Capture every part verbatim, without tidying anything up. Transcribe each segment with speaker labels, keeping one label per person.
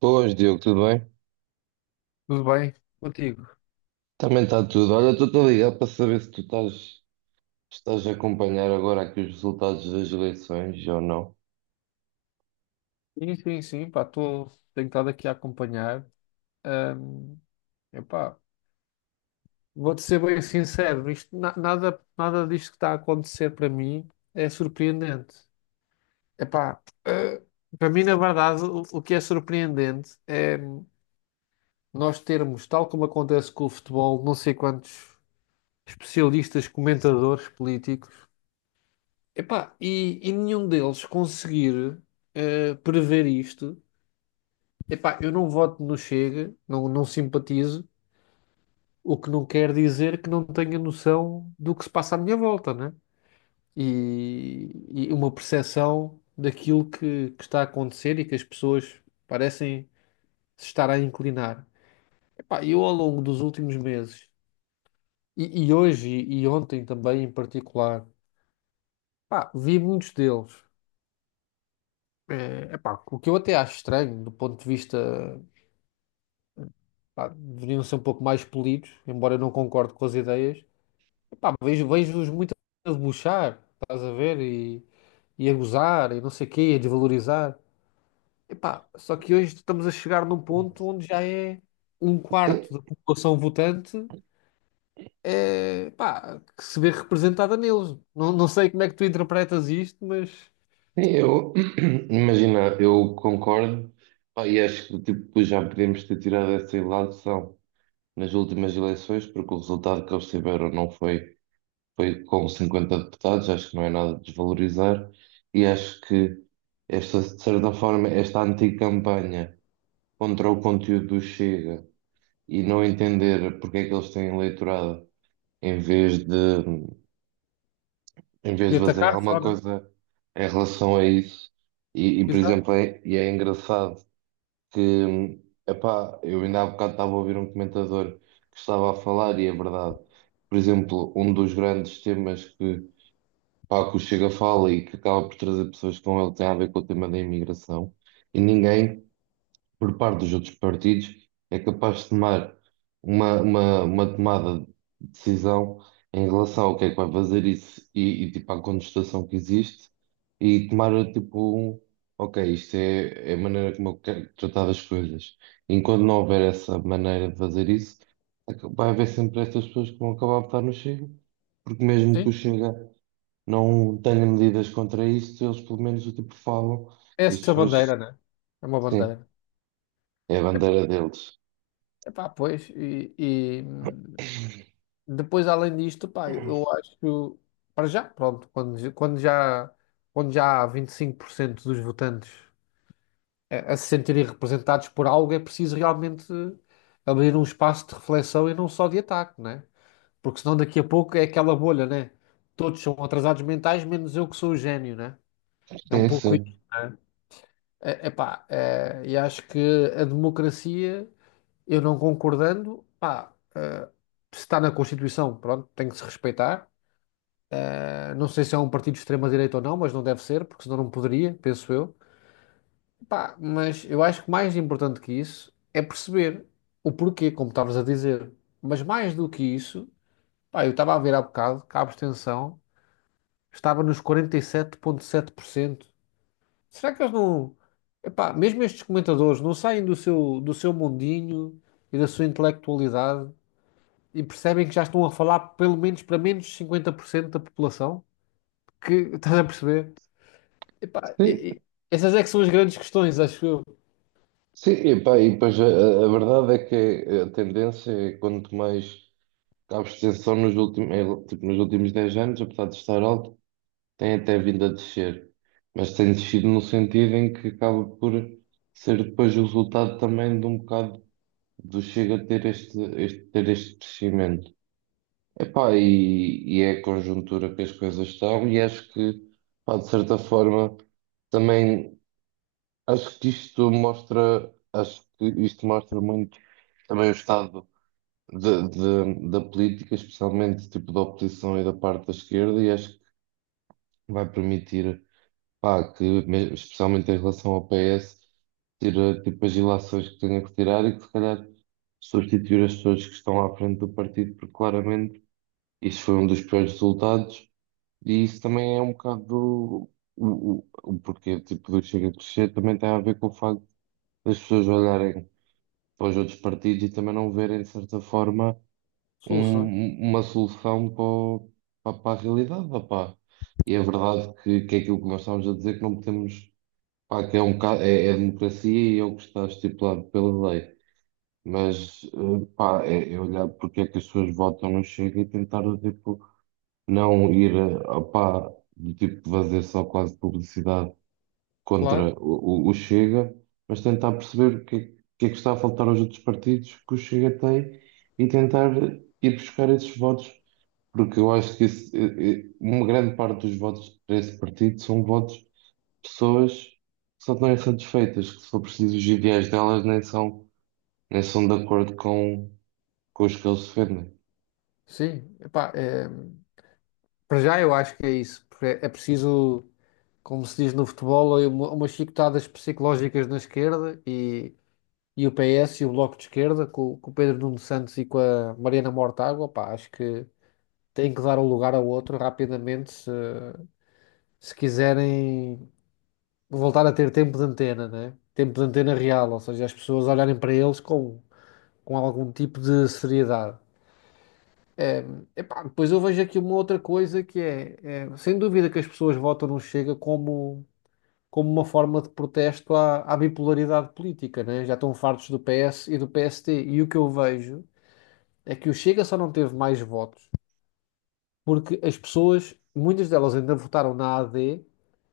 Speaker 1: Boas, Diogo, tudo bem?
Speaker 2: Tudo bem contigo?
Speaker 1: Também está tudo. Olha, estou-te a ligar para saber se tu estás, estás a acompanhar agora aqui os resultados das eleições ou não.
Speaker 2: Sim, sim, sim, pá, estou tentado aqui a acompanhar. Ahm, epá, vou-te ser bem sincero, isto, na- nada, nada disto que está a acontecer para mim é surpreendente. Epá, eh, para mim, na verdade, o, o que é surpreendente é nós termos, tal como acontece com o futebol, não sei quantos especialistas, comentadores políticos, epá, e, e nenhum deles conseguir eh, prever isto. Epá, eu não voto no Chega, não, não simpatizo, o que não quer dizer que não tenha noção do que se passa à minha volta, né? E, e uma percepção daquilo que, que está a acontecer e que as pessoas parecem se estar a inclinar. Epá, eu ao longo dos últimos meses, e, e hoje e, ontem também em particular, pá, vi muitos deles. Eh, epá, o que eu até acho estranho do ponto de vista, pá, deveriam ser um pouco mais polidos, embora eu não concorde com as ideias. Pá, vejo, vejo-os muito a debochar, estás a ver? E, e a gozar, e não sei o quê, a desvalorizar. Epá, só que hoje estamos a chegar num ponto onde já é um
Speaker 1: Sim,
Speaker 2: quarto da população votante é, pá, que se vê representada neles. Não, não sei como é que tu interpretas isto, mas.
Speaker 1: sim, eu, imagina, eu concordo. Pá, e acho que tipo, já podemos ter tirado essa ilação nas últimas eleições, porque o resultado que eles tiveram não foi, foi com cinquenta deputados, acho que não é nada de desvalorizar, e acho que esta, de certa forma, esta anticampanha contra o conteúdo do Chega, e não entender porque é que eles têm eleitorado em vez de em vez
Speaker 2: E
Speaker 1: de fazer
Speaker 2: atacar
Speaker 1: alguma
Speaker 2: só, não.
Speaker 1: coisa em relação a isso. E, e, por
Speaker 2: Exato,
Speaker 1: exemplo, é, e é engraçado que, epá, eu ainda há bocado estava a ouvir um comentador que estava a falar e é verdade. Por exemplo, um dos grandes temas que, pá, que o Chega fala e que acaba por trazer pessoas com ele tem a ver com o tema da imigração. E ninguém, por parte dos outros partidos, é capaz de tomar uma, uma, uma tomada de decisão em relação ao que é que vai fazer isso e, e, tipo à contestação que existe, e tomar tipo um, ok, isto é, é a maneira como eu quero tratar as coisas. Enquanto não houver essa maneira de fazer isso, aca- vai haver sempre estas pessoas que vão acabar a votar no Chega, porque mesmo que
Speaker 2: sim.
Speaker 1: o Chega não tenha medidas contra isto, eles pelo menos o tipo falam,
Speaker 2: É,
Speaker 1: e as
Speaker 2: essa
Speaker 1: pessoas,
Speaker 2: bandeira, né? É uma
Speaker 1: sim,
Speaker 2: bandeira.
Speaker 1: é a bandeira deles.
Speaker 2: Epá, pois, e, e, depois, além disto, pá, eu acho, para já, pronto, quando, j- quando já, quando já há vinte e cinco por cento dos votantes a, a se sentirem representados por algo, é preciso realmente abrir um espaço de reflexão e não só de ataque, né? Porque senão daqui a pouco é aquela bolha, né? Todos são atrasados mentais, menos eu que sou o gênio, né? É um
Speaker 1: Sim,
Speaker 2: pouco isso,
Speaker 1: sim.
Speaker 2: né? É, epá, é, e acho que a democracia, eu não concordando, pá, eh, se está na Constituição, pronto, tem que se respeitar. Não sei se é um partido de extrema-direita ou não, mas não deve ser, porque senão não poderia, penso eu. Pá, mas eu acho que mais importante que isso é perceber o porquê, como estavas a dizer. Mas mais do que isso, pá, eu estava a ver há bocado que a abstenção estava nos quarenta e sete vírgula sete por cento. Será que eles não. Epá, mesmo estes comentadores não saem do seu, do seu mundinho e da sua intelectualidade e percebem que já estão a falar pelo menos para menos de cinquenta por cento da população? Que, estás a perceber? Epá, e-
Speaker 1: Sim,
Speaker 2: e- essas é que são as grandes questões, acho eu.
Speaker 1: sim, e, pá, e depois eh, a, a verdade é que a tendência é quanto mais a abstenção nos últimos, é, tipo, nos últimos dez anos, apesar de estar alto, tem até vindo a descer. Mas tem descido no sentido em que acaba por ser depois o resultado também de um bocado do Chega a ter este, este, ter este crescimento. Epá, e, e é a conjuntura que as coisas estão, e acho que, pá, de certa forma, também. Acho que isto mostra, acho que isto mostra muito também o estado de- de- da política, especialmente tipo da oposição e da parte da esquerda, e acho que vai permitir, pá, que me- especialmente em relação ao P S, tira tipo as ilações que tenha que tirar e que se calhar substituir as pessoas que estão à frente do partido, porque claramente isso foi um dos piores resultados, e isso também é um bocado do, o, o, o porquê tipo do Chega a crescer, também tem a ver com o facto das pessoas olharem para os outros partidos e também não verem, de certa forma, um-
Speaker 2: Soluções,
Speaker 1: um, uma solução para, o- pa- para a realidade, opá. E é verdade que, que é aquilo que nós estávamos a dizer, que não podemos, pá, que é, um, bocado- é, é a democracia e é o que está estipulado pela lei. Mas, eh, pá, é, é olhar porque é que as pessoas votam no Chega e tentar, tipo, não ir, eh, opá, do tipo, fazer só quase publicidade
Speaker 2: claro.
Speaker 1: contra o, o- o Chega, mas tentar perceber o que, é que é que está a faltar aos outros partidos que o Chega tem, e tentar ir buscar esses votos, porque eu acho que esse- eh, eh, uma grande parte dos votos para esse partido são votos de pessoas que só estão insatisfeitas, que se for preciso os ideais delas nem são, nem são de acordo com, com os que eles defendem.
Speaker 2: Sim, epá, é, para já eu acho que é isso. Porque É é preciso, como se diz no futebol, uma- umas chicotadas psicológicas na esquerda e, e o P S e o Bloco de Esquerda, com, com o Pedro Nuno Santos e com a Mariana Mortágua, pá, acho que têm que dar um lugar ao outro rapidamente se, se quiserem voltar a ter tempo de antena, né? Tempo de antena real, ou seja, as pessoas olharem para eles como com algum tipo de seriedade. Eh, epá, depois eu vejo aqui uma outra coisa que é, eh, sem dúvida que as pessoas votam no Chega como, como uma forma de protesto à, à bipolaridade política, né? Já estão fartos do P S e do P S T. E o que eu vejo é que o Chega só não teve mais votos porque as pessoas, muitas delas ainda votaram na A D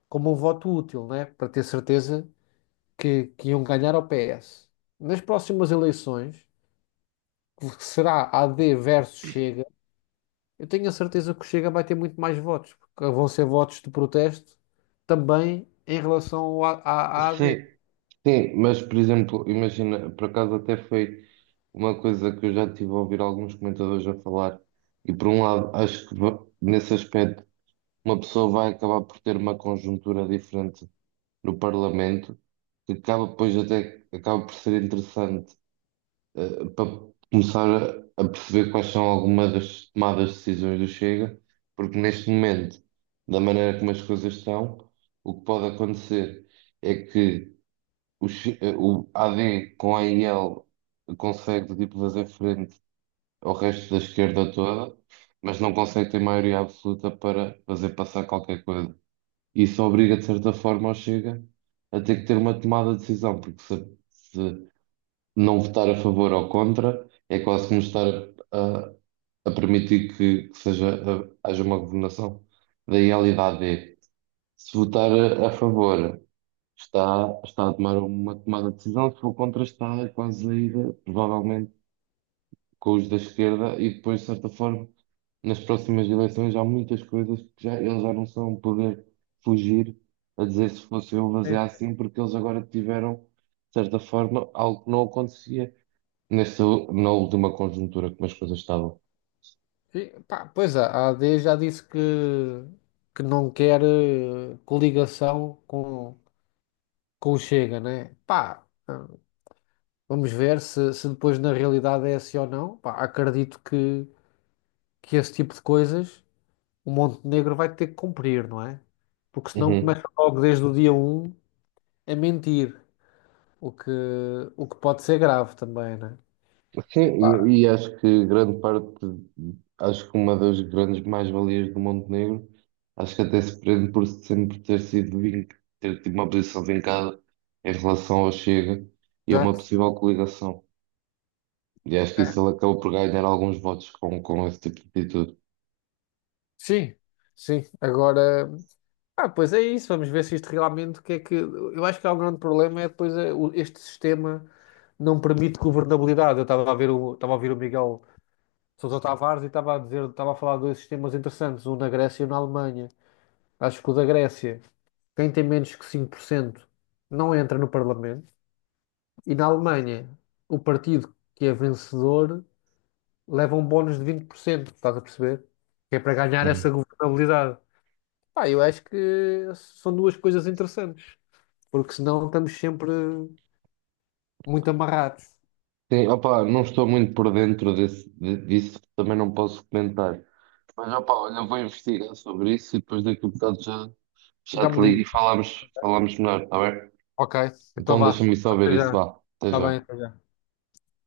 Speaker 2: como um voto útil, né? Para ter certeza que, que iam ganhar ao P S. Nas próximas eleições, que será A D versus Chega. Eu tenho a certeza que o Chega vai ter muito mais votos, porque vão ser votos de protesto também em relação ao A- à à A D.
Speaker 1: Sim. Sim, mas por exemplo, imagina, por acaso até foi uma coisa que eu já tive a ouvir alguns comentadores a falar, e por um lado, acho que va- nesse aspecto uma pessoa vai acabar por ter uma conjuntura diferente no Parlamento, que acaba depois até acaba por ser interessante, eh, para começar a, a perceber quais são algumas das tomadas de decisões do Chega, porque neste momento, da maneira como as coisas estão, o que pode acontecer é que o, X- eh, o A D com a I L consegue tipo fazer frente ao resto da esquerda toda, mas não consegue ter maioria absoluta para fazer passar qualquer coisa. Isso obriga, de certa forma, ao Chega a ter que ter uma tomada de decisão, porque se, se não votar a favor ou contra, é quase como estar a, a- a permitir que, que seja, a- haja uma governação da I L e da A D. Se votar a a favor está, está a tomar uma tomada de decisão, se for contra, está quase a ir, provavelmente, com os da esquerda, e depois, de certa forma, nas próximas eleições há muitas coisas que já, eles já não são um poder fugir a dizer se fosse eu fazer
Speaker 2: É.
Speaker 1: assim, porque eles agora tiveram, de certa forma, algo que não acontecia nesta, u- na última conjuntura como as coisas estavam.
Speaker 2: Sim, pá, pois é, a a AD já disse que, que não quer eh, coligação com, com o Chega, né? Pá, vamos ver se, se depois na realidade é assim ou não. Pá, acredito que, que esse tipo de coisas o Montenegro vai ter que cumprir, não é? Porque senão
Speaker 1: Uhum.
Speaker 2: começa logo desde o dia um a mentir. O que, o que pode ser grave também, né?
Speaker 1: Sim,
Speaker 2: Epá,
Speaker 1: e, e acho que grande parte, acho que uma das grandes mais-valias do Montenegro, acho que até se prende por sempre ter sido vin- ter tido uma posição vincada em relação ao Chega e a uma
Speaker 2: exato.
Speaker 1: possível coligação. E acho que
Speaker 2: É.
Speaker 1: isso ele acaba por ganhar alguns votos com, com esse tipo de atitude.
Speaker 2: Sim, sim. Agora, ah, pois é isso. Vamos ver se isto realmente o que é que. Eu acho que há um grande problema é depois é, o- este sistema não permite governabilidade. Eu estava a ver o, estava a ouvir o Miguel Sousa Tavares e estava a dizer, estava a falar de dois sistemas interessantes, um na Grécia e um na Alemanha. Acho que o da Grécia, quem tem menos que cinco por cento não entra no Parlamento, e na Alemanha, o partido que é vencedor leva um bónus de vinte por cento, estás a perceber? Que é para ganhar essa
Speaker 1: Uhum.
Speaker 2: governabilidade. Pá, eu acho que são duas coisas interessantes, porque senão estamos sempre muito amarrados.
Speaker 1: Sim, opá, não estou muito por dentro desse, de- disso, também não posso comentar. Mas opá, olha, eu vou investigar sobre isso e depois daqui a bocado já, já
Speaker 2: Já me
Speaker 1: te ligo e
Speaker 2: digo.
Speaker 1: falamos, falamos melhor, está bem?
Speaker 2: Ok, então
Speaker 1: Então
Speaker 2: vá.
Speaker 1: deixa-me só ver
Speaker 2: Até
Speaker 1: isso,
Speaker 2: já.
Speaker 1: vá. Até
Speaker 2: Está bem.
Speaker 1: já.
Speaker 2: Até já.